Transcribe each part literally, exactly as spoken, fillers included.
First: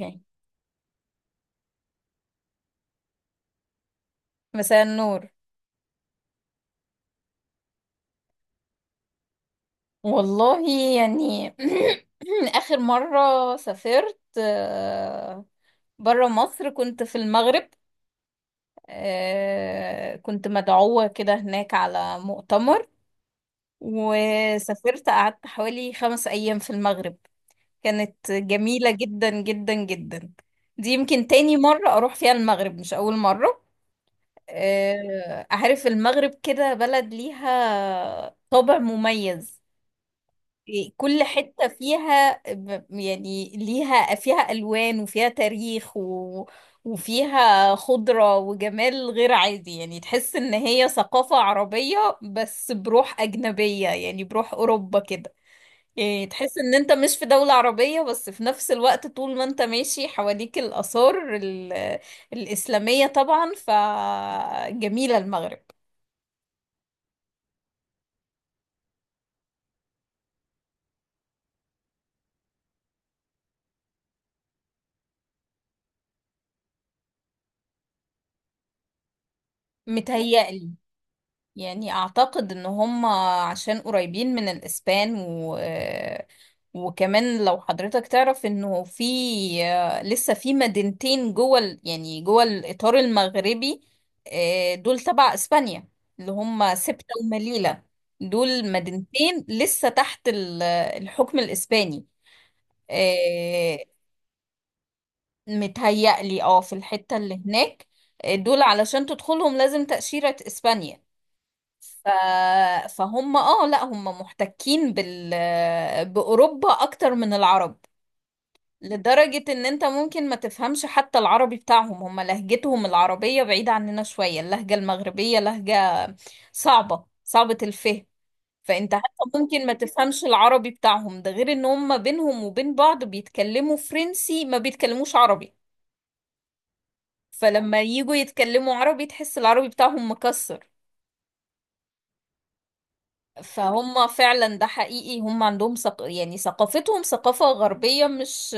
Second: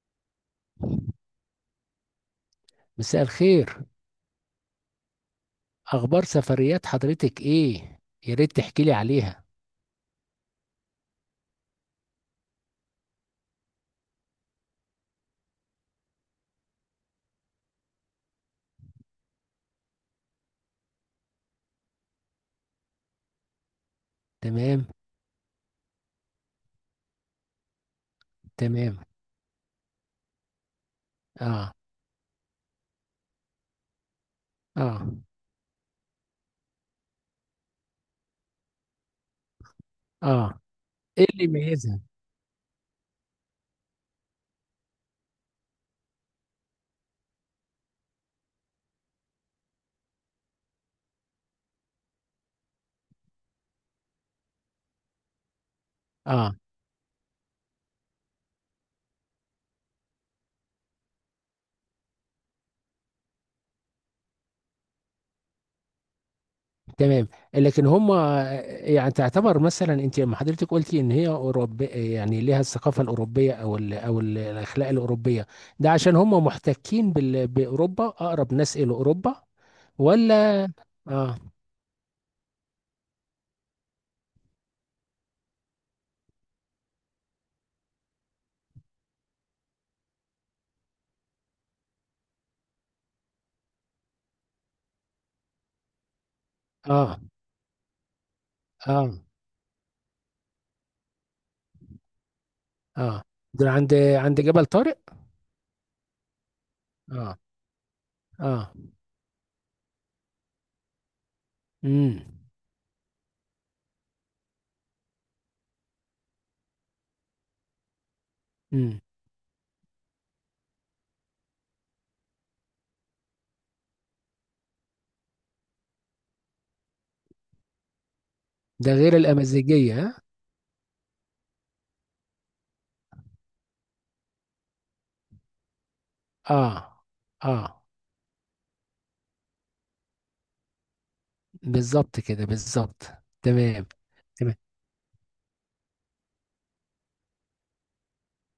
اوكي. مساء الخير. مساء النور. اخبار سفريات حضرتك ايه؟ يا ريت تحكي لي عليها. والله، يعني اخر مره سافرت بره مصر كنت في المغرب. آه، كنت مدعوه كده هناك على مؤتمر، تمام. وسافرت قعدت حوالي خمس ايام في المغرب. كانت جميله تمام. جدا جدا جدا. دي يمكن تاني اه. مره اروح فيها المغرب مش اول مره. اه. آه، عارف المغرب كده بلد ليها طابع مميز. اه. إيه، كل ايه اللي حتة يميزها؟ فيها ب- يعني ليها فيها ألوان وفيها تاريخ و... وفيها خضرة وجمال غير عادي، يعني تحس إن هي ثقافة عربية بس بروح أجنبية، يعني بروح أوروبا كده. يعني اه. تحس إن أنت مش في دولة عربية، بس في نفس الوقت طول ما أنت ماشي حواليك الآثار ال... الإسلامية طبعا، فجميلة المغرب. تمام. لكن هم، يعني تعتبر مثلا انت لما حضرتك قلتي ان هي اوروبيه، يعني ليها الثقافه الاوروبيه او ال او ال- الاخلاق الاوروبيه، ده عشان هم محتكين بال- باوروبا، اقرب ناس الى اوروبا ولا؟ متهيألي، اه. يعني اعتقد ان هم عشان قريبين من الاسبان و وكمان لو حضرتك تعرف انه في لسه في مدينتين جوه ال- يعني جوه الاطار المغربي. آه، دول تبع اسبانيا، اللي هم سبتة اه. ومليلة. دول اه. مدينتين لسه تحت ال- الحكم الاسباني. اه. ده آه، عند عند جبل طارق. متهيألي اه في الحتة اه. اللي هناك. آه، دول اه. علشان تدخلهم لازم تأشيرة اسبانيا. ف... امم. فهم اه، لا هم محتكين بال... بأوروبا أكتر من العرب، مم. لدرجة ان انت ممكن ما تفهمش حتى العربي بتاعهم. هم لهجتهم العربية بعيدة عننا شوية، اللهجة المغربية لهجة صعبة صعبة الفهم، ده فانت حتى غير ممكن ما الأمازيغية ها؟ تفهمش العربي بتاعهم. ده غير ان هم بينهم وبين بعض بيتكلموا فرنسي، ما بيتكلموش عربي. اه. فلما اه، يجوا يتكلموا عربي تحس العربي بتاعهم مكسر. بالظبط كده بالظبط. تمام. فهم تمام. فعلا ده حقيقي، هم عندهم ثق... يعني ثقافتهم ثقافة غربية، مش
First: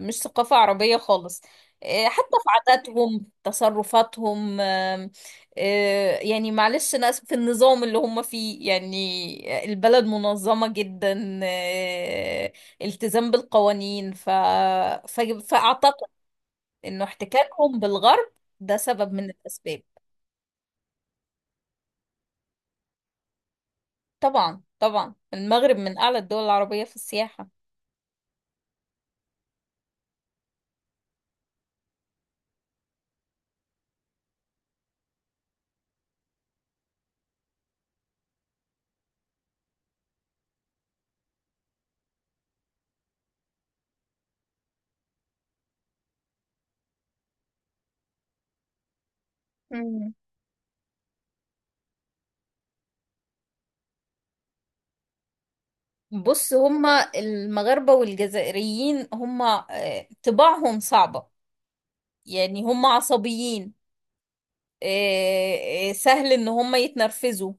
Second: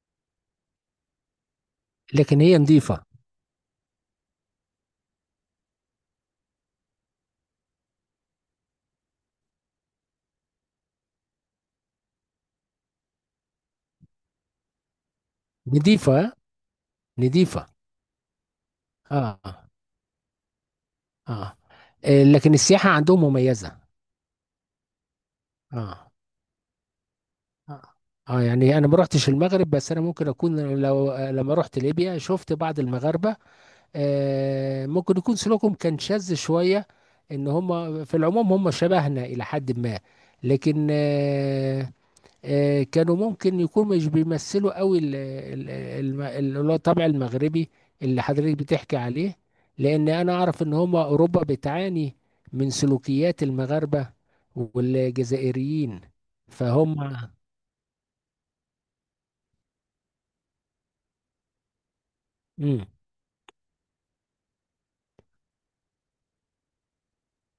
مش ثقافة عربية خالص. إيه، حتى لكن في هي نظيفة. عاداتهم، تصرفاتهم، آم، آه، يعني معلش، ناس في النظام اللي هم فيه، يعني البلد منظمة جدا، آه، التزام بالقوانين. ف... ف... فأعتقد نظيفة. إنه نظيفة. احتكاكهم بالغرب ده سبب من اه. الأسباب. اه. آه، لكن السياحة عندهم مميزة. طبعا، طبعا، المغرب من اه. أعلى الدول العربية في السياحة. اه. آه، يعني انا ما رحتش المغرب، بس انا ممكن اكون لو آه، لما رحت ليبيا شفت بعض المغاربة، آه ممكن يكون سلوكهم كان شاذ شوية، ان هم في العموم هم شبهنا الى حد ما، لكن آه آه، كانوا ممكن يكونوا مش بيمثلوا قوي ال- ال- الم- اللي هو الطبع المغربي اللي حضرتك بتحكي عليه. لان انا اعرف ان هم اوروبا بتعاني من سلوكيات المغاربة والجزائريين. بص، فهم. هما المغاربة والجزائريين هما آه، طباعهم صعبة، يعني امم. هما عصبيين. آه، آه، سهل ان هما يتنرفزوا.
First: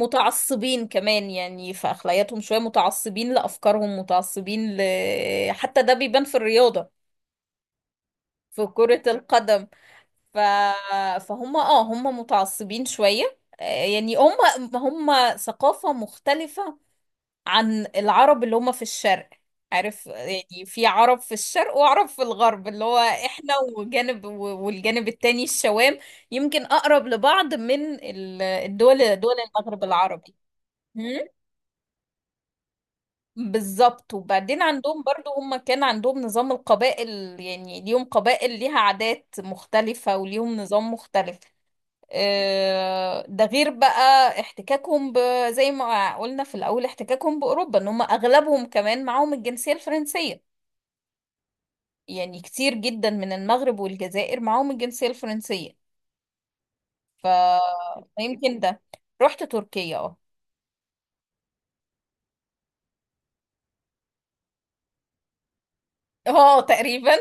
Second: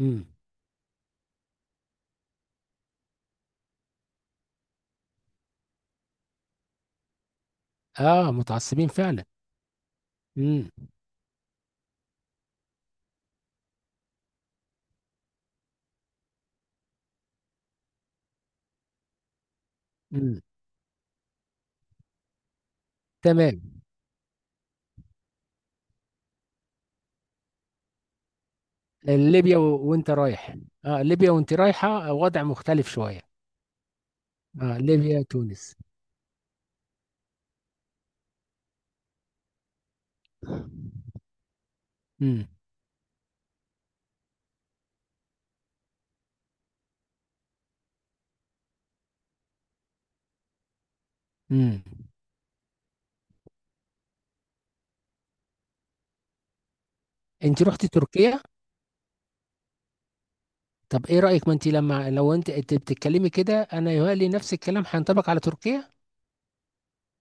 امم. كمان، يعني في اخلاقياتهم شوية، متعصبين لافكارهم، متعصبين ل... آه، حتى ده بيبان في الرياضة، اه في متعصبين كرة فعلا. القدم. ف... امم. فهم اه، هم متعصبين شوية. آه، يعني هم هم ثقافة مختلفة عن العرب اللي هم في الشرق. عارف، امم. يعني في عرب في الشرق، وعرب في الغرب اللي هو احنا، تمام. وجانب و- والجانب التاني الشوام. يمكن اقرب لبعض من ال- الدول، دول ليبيا و... المغرب وانت العربي. رايح، اه هم؟ ليبيا وانت رايحة وضع مختلف شوية. بالظبط. وبعدين اه عندهم ليبيا برضو هم تونس. كان عندهم نظام القبائل، يعني ليهم قبائل ليها عادات مختلفة وليهم نظام مختلف. امم. آه، ده غير بقى احتكاكهم ب... زي ما قلنا في الأول، احتكاكهم بأوروبا، ان هم أغلبهم كمان معاهم الجنسية الفرنسية. امم. يعني كتير جدا من المغرب والجزائر معاهم الجنسية الفرنسية. ف... انت رحت تركيا. فيمكن ده. رحت تركيا، اه. طب ايه رأيك؟ ما انت لما لو انت انت بتتكلمي كده انا يهيألي نفس الكلام هينطبق على تركيا. اه، تقريبا.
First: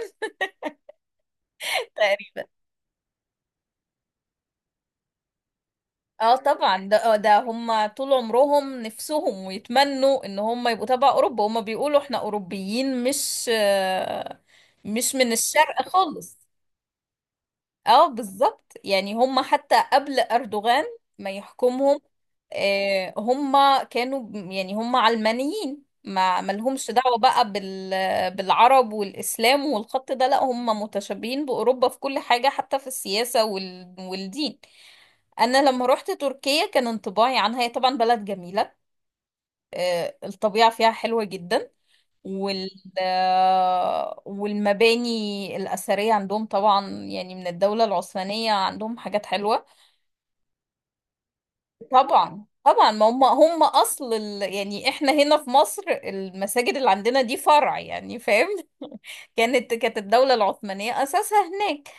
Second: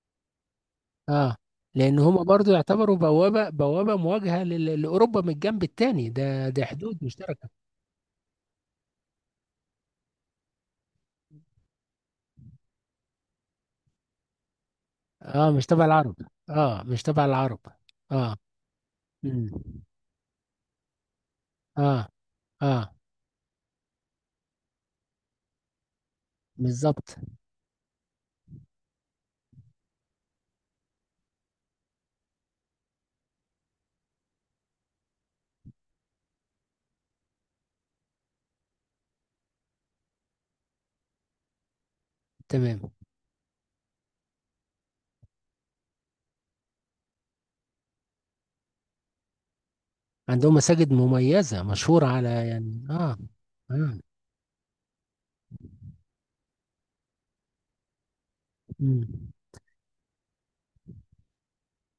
اه. لان هما تقريبا، برضو يعتبروا بوابة بوابة مواجهة لل- لأوروبا، من الجنب التاني اه ده ده طبعا. ده حدود آه، ده مشتركة. هم طول عمرهم نفسهم ويتمنوا ان هم يبقوا تبع اوروبا. هم بيقولوا احنا اوروبيين، مش آه، مش من اه مش تبع الشرق العرب. خالص. اه مش تبع العرب. اه اه. بالظبط، يعني هم مم. حتى قبل أردوغان ما اه. يحكمهم، اه آه، هم كانوا ب- يعني هم علمانيين، ما ملهمش بالظبط. دعوة بقى بال بالعرب والإسلام والخط ده. لا، هم متشابهين بأوروبا في كل حاجة، حتى في السياسة وال والدين. أنا لما روحت تركيا كان انطباعي عنها، هي طبعا بلد جميلة، آه، الطبيعة فيها حلوة جدا. وال تمام. آه، والمباني الأثرية عندهم طبعا يعني من الدولة العثمانية، عندهم حاجات حلوة. عندهم مساجد مميزة مشهورة على طبعا، يعني طبعا، ما اه. هم هم اه. أصل ال... يعني احنا هنا في مصر المساجد اللي عندنا دي فرع، يعني فاهم. مم. كانت كانت الدولة العثمانية أساسها هناك.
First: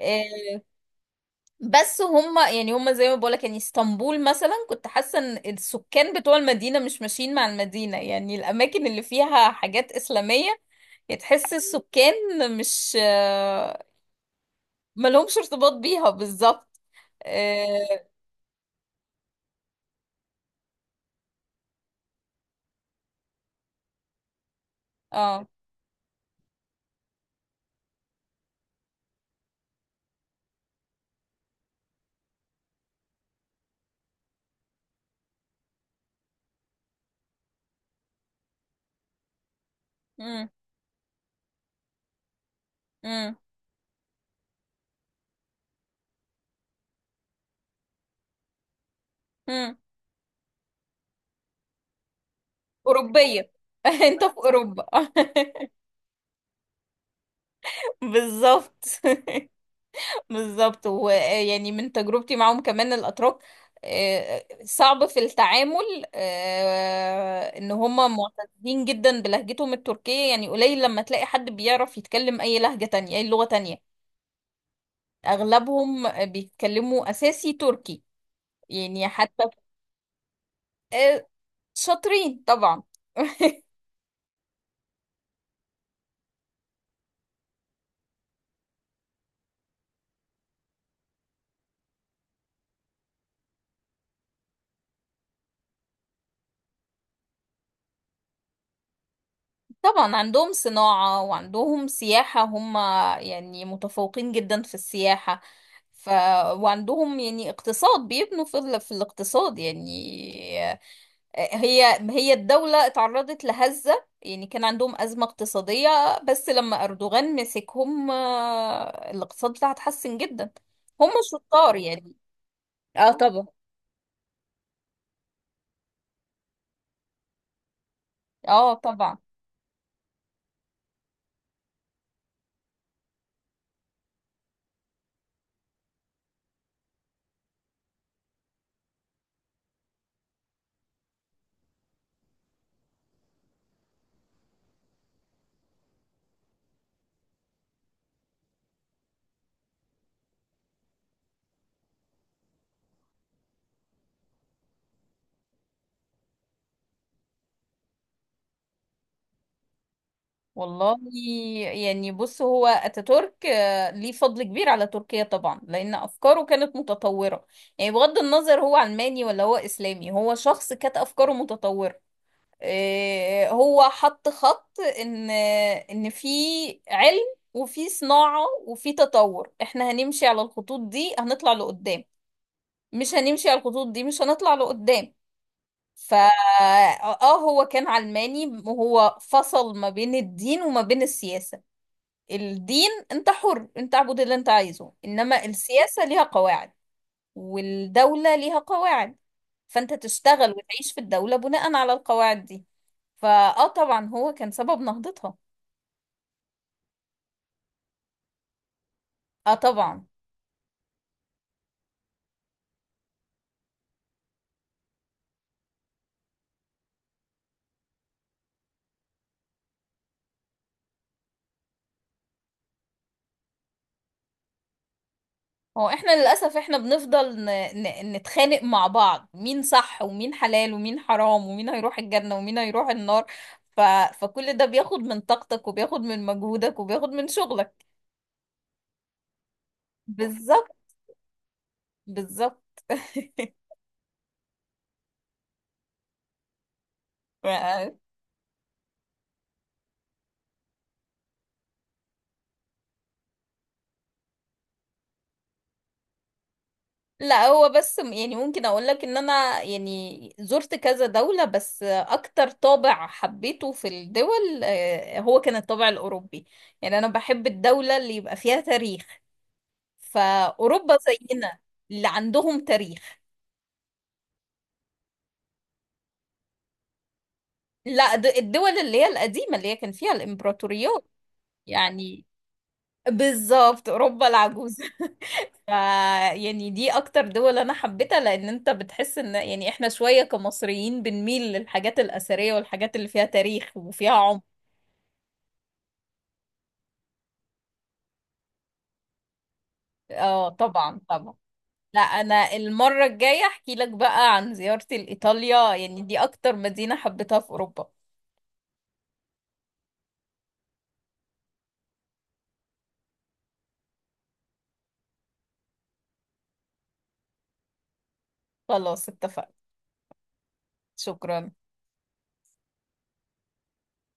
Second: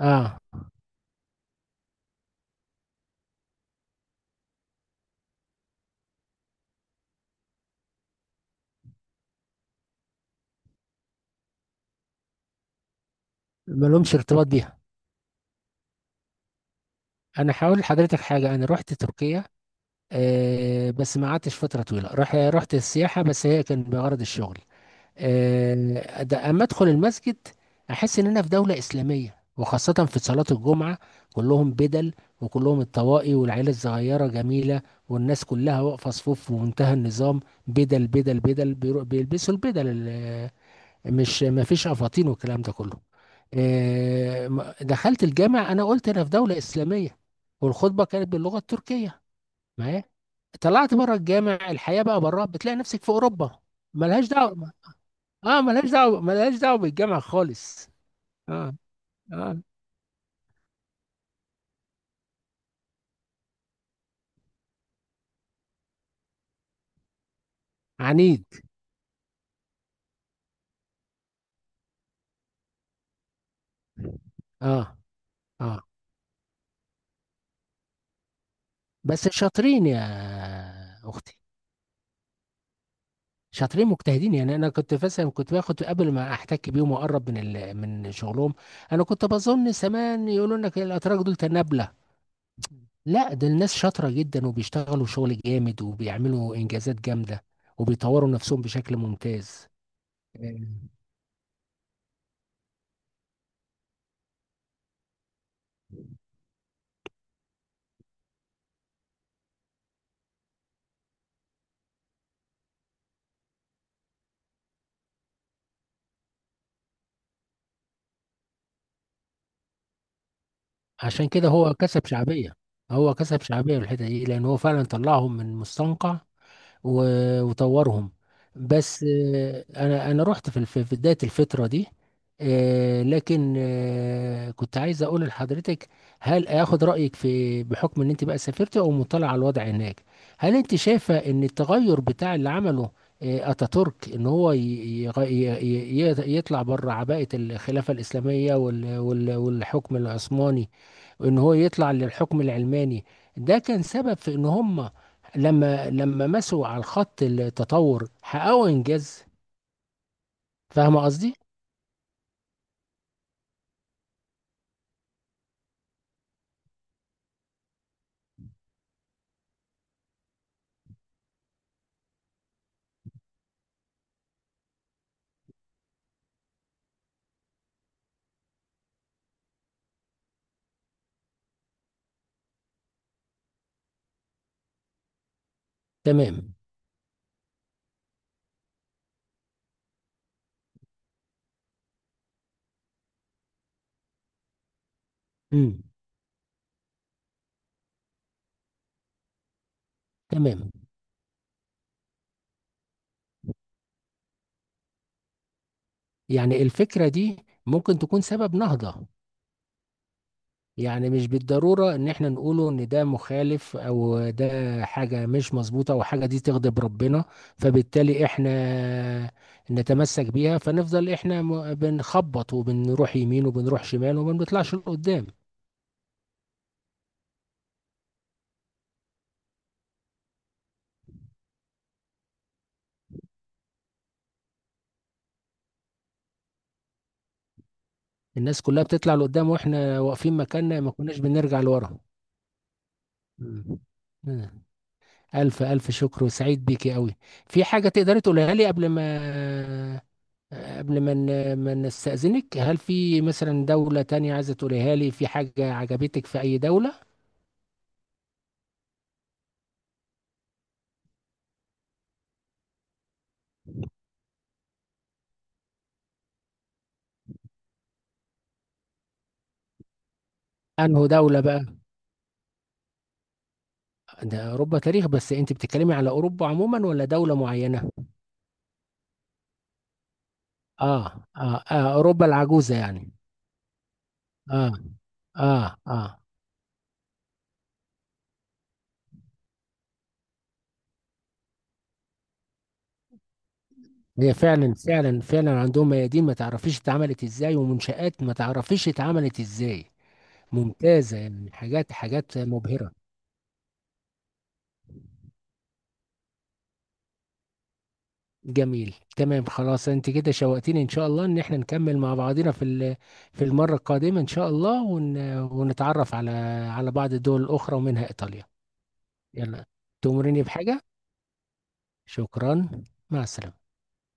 اه آه، بس هم، يعني هم زي ما بقولك، يعني اسطنبول مثلا كنت حاسة ان السكان بتوع المدينة مش ماشيين مع المدينة، يعني الأماكن اللي فيها حاجات إسلامية، يعني تحس السكان مش، ما لهمش ارتباط بيها. ما لهمش ارتباط بيها، بالظبط. انا هقول اه. لحضرتك حاجة. انا رحت تركيا، آه، بس ما قعدتش فترة طويلة، رح رحت السياحة بس، هي كان بغرض الشغل. اه. آه، ده أما أدخل المسجد أحس إن أنا في دولة إسلامية، وخاصة في صلاة الجمعة، كلهم بدل، وكلهم الطواقي، والعيلة الصغيرة جميلة، والناس كلها واقفة صفوف في منتهى النظام. بدل بدل بدل بيرو- بيلبسوا البدل مم. ال- مش ما فيش أفاطين والكلام ده كله. مم. آه، م- دخلت الجامع أنا قلت أنا في دولة إسلامية، والخطبة كانت باللغة التركية مم. معايا. طلعت بره الجامع، الحياه بقى بره بتلاقي نفسك في أوروبية. اوروبا. انت ملهاش في دعوه. أوروبا. اه ملهاش دعوه، ملهاش دعوه بالجامع خالص. بالظبط. اه. اه. بالظبط، ويعني من تجربتي معاهم كمان الأتراك آه، صعب في التعامل. آه، ان هم عنيد. معتزين جدا بلهجتهم التركية، يعني قليل لما تلاقي حد بيعرف يتكلم اي لهجة تانية، اي لغة تانية. اه. اه. اغلبهم بيتكلموا اساسي تركي. يعني بس حتى شاطرين يا آه، اختي. شاطرين طبعا. شاطرين مجتهدين. يعني انا كنت مثلا، كنت باخد قبل ما احتك بيهم واقرب من ال... من شغلهم. انا كنت بظن زمان يقولوا لك الاتراك دول تنابله، لا ده الناس شاطره جدا، وبيشتغلوا شغل جامد، وبيعملوا انجازات جامده، وبيطوروا نفسهم بشكل ممتاز. طبعا عندهم صناعة وعندهم سياحة، هم يعني متفوقين جدا في السياحة. ف... وعندهم يعني اقتصاد، بيبنوا في, ال... في الاقتصاد يعني. آه، هي هي الدولة اتعرضت لهزة، يعني كان عندهم أزمة اقتصادية، بس لما أردوغان مسكهم آه، الاقتصاد بتاعها اتحسن جدا. هم عشان كده هو شطار كسب يعني. شعبية. اه هو كسب طبعا. شعبية في الحتة دي، لأن هو فعلا طلعهم من مستنقع و- وطورهم. اه بس طبعا. آه، أنا أنا رحت في الف- في بداية الفترة دي. آه، لكن آه، كنت عايز أقول لحضرتك، هل آخد رأيك في، بحكم إن أنت بقى سافرت أو مطلع على الوضع هناك، هل أنت شايفة إن التغير بتاع اللي عمله آه، أتاتورك، إن هو ي- يغ- ي- ي- يطلع بره عباءة الخلافة الإسلامية وال- وال- والحكم العثماني، وان هو يطلع للحكم العلماني، ده كان سبب في ان هم لما لما مسوا على الخط التطور حققوا انجاز؟ والله، فاهم قصدي؟ يعني بص هو اتاتورك آه، ليه فضل كبير على تركيا طبعا، لان افكاره كانت متطوره. يعني بغض النظر هو علماني ولا هو اسلامي، هو شخص كانت افكاره متطوره. آه، هو حط خط ان آه، ان في علم وفي صناعه وفي تطور. احنا هنمشي على الخطوط دي هنطلع لقدام. مش هنمشي على الخطوط دي مش هنطلع لقدام. فا تمام. اه، هو كان علماني، وهو فصل ما بين الدين وما بين السياسة. الدين انت حر، انت اعبد اللي انت عايزه، انما امم. السياسة ليها قواعد، والدولة ليها قواعد. فانت تشتغل تمام. وتعيش في الدولة بناء على القواعد دي. فاه طبعا هو كان سبب نهضتها. يعني الفكرة دي ممكن تكون سبب نهضة. اه طبعا. يعني مش بالضرورة ان احنا نقوله ان ده مخالف، او ده حاجة مش مظبوطة، او حاجة دي تغضب ربنا، فبالتالي احنا نتمسك بيها، فنفضل احنا م- بنخبط وبنروح يمين وبنروح شمال وما بنطلعش لقدام. هو احنا للأسف، احنا بنفضل ن... ن... نتخانق مع بعض، مين صح، ومين حلال، ومين حرام، ومين هيروح الجنة، ومين هيروح النار. ف... فكل ده بياخد من طاقتك، وبياخد من مجهودك، وبياخد من شغلك. الناس كلها بتطلع لقدام واحنا واقفين بالظبط، مكاننا، ما كناش بنرجع لورا. بالظبط. مم. مم. ألف ألف شكر، وسعيد بيكي قوي. في حاجة تقدري تقولها لي قبل ما قبل ما ن- ما نستأذنك؟ هل في مثلا دولة تانية عايزة تقوليها لي، في حاجة عجبتك في أي دولة؟ لا، هو بس م- يعني ممكن اقول لك ان انا يعني زرت كذا دولة، بس اكتر طابع حبيته في الدول آه، هو كان الطابع الاوروبي. يعني انا بحب الدولة اللي يبقى فيها تاريخ. فاوروبا أنه دولة زينا، بقى؟ اللي عندهم تاريخ. ده أوروبا تاريخ، بس أنت بتتكلمي على أوروبا عموما ولا دولة معينة؟ لا، د- الدول اللي هي القديمة، اللي هي كان فيها الامبراطوريات، آه آه، آه يعني أوروبا العجوزة يعني. بالظبط، اوروبا آه. العجوزة. آه ف- آه. يعني دي اكتر دول انا حبيتها، لان انت بتحس ان يعني احنا شوية كمصريين بنميل للحاجات الاثرية والحاجات اللي فيها تاريخ وفيها هي عمق. فعلا فعلا فعلا عندهم ميادين ما تعرفيش اتعملت ازاي، ومنشآت ما تعرفيش اتعملت ازاي. اه طبعا، ممتازة طبعا. يعني، حاجات لا، حاجات انا مبهرة. المرة الجاية احكي لك بقى عن زيارتي لايطاليا، يعني دي اكتر مدينة حبيتها في اوروبا. جميل. تمام. خلاص، انت كده شوقتيني، ان شاء الله ان احنا نكمل مع بعضنا في ال- في المرة القادمة ان شاء الله، ون ونتعرف على على بعض الدول الاخرى ومنها ايطاليا. خلاص، اتفقنا. يلا، تؤمرني بحاجة؟ شكرا. شكرا. مع السلامة.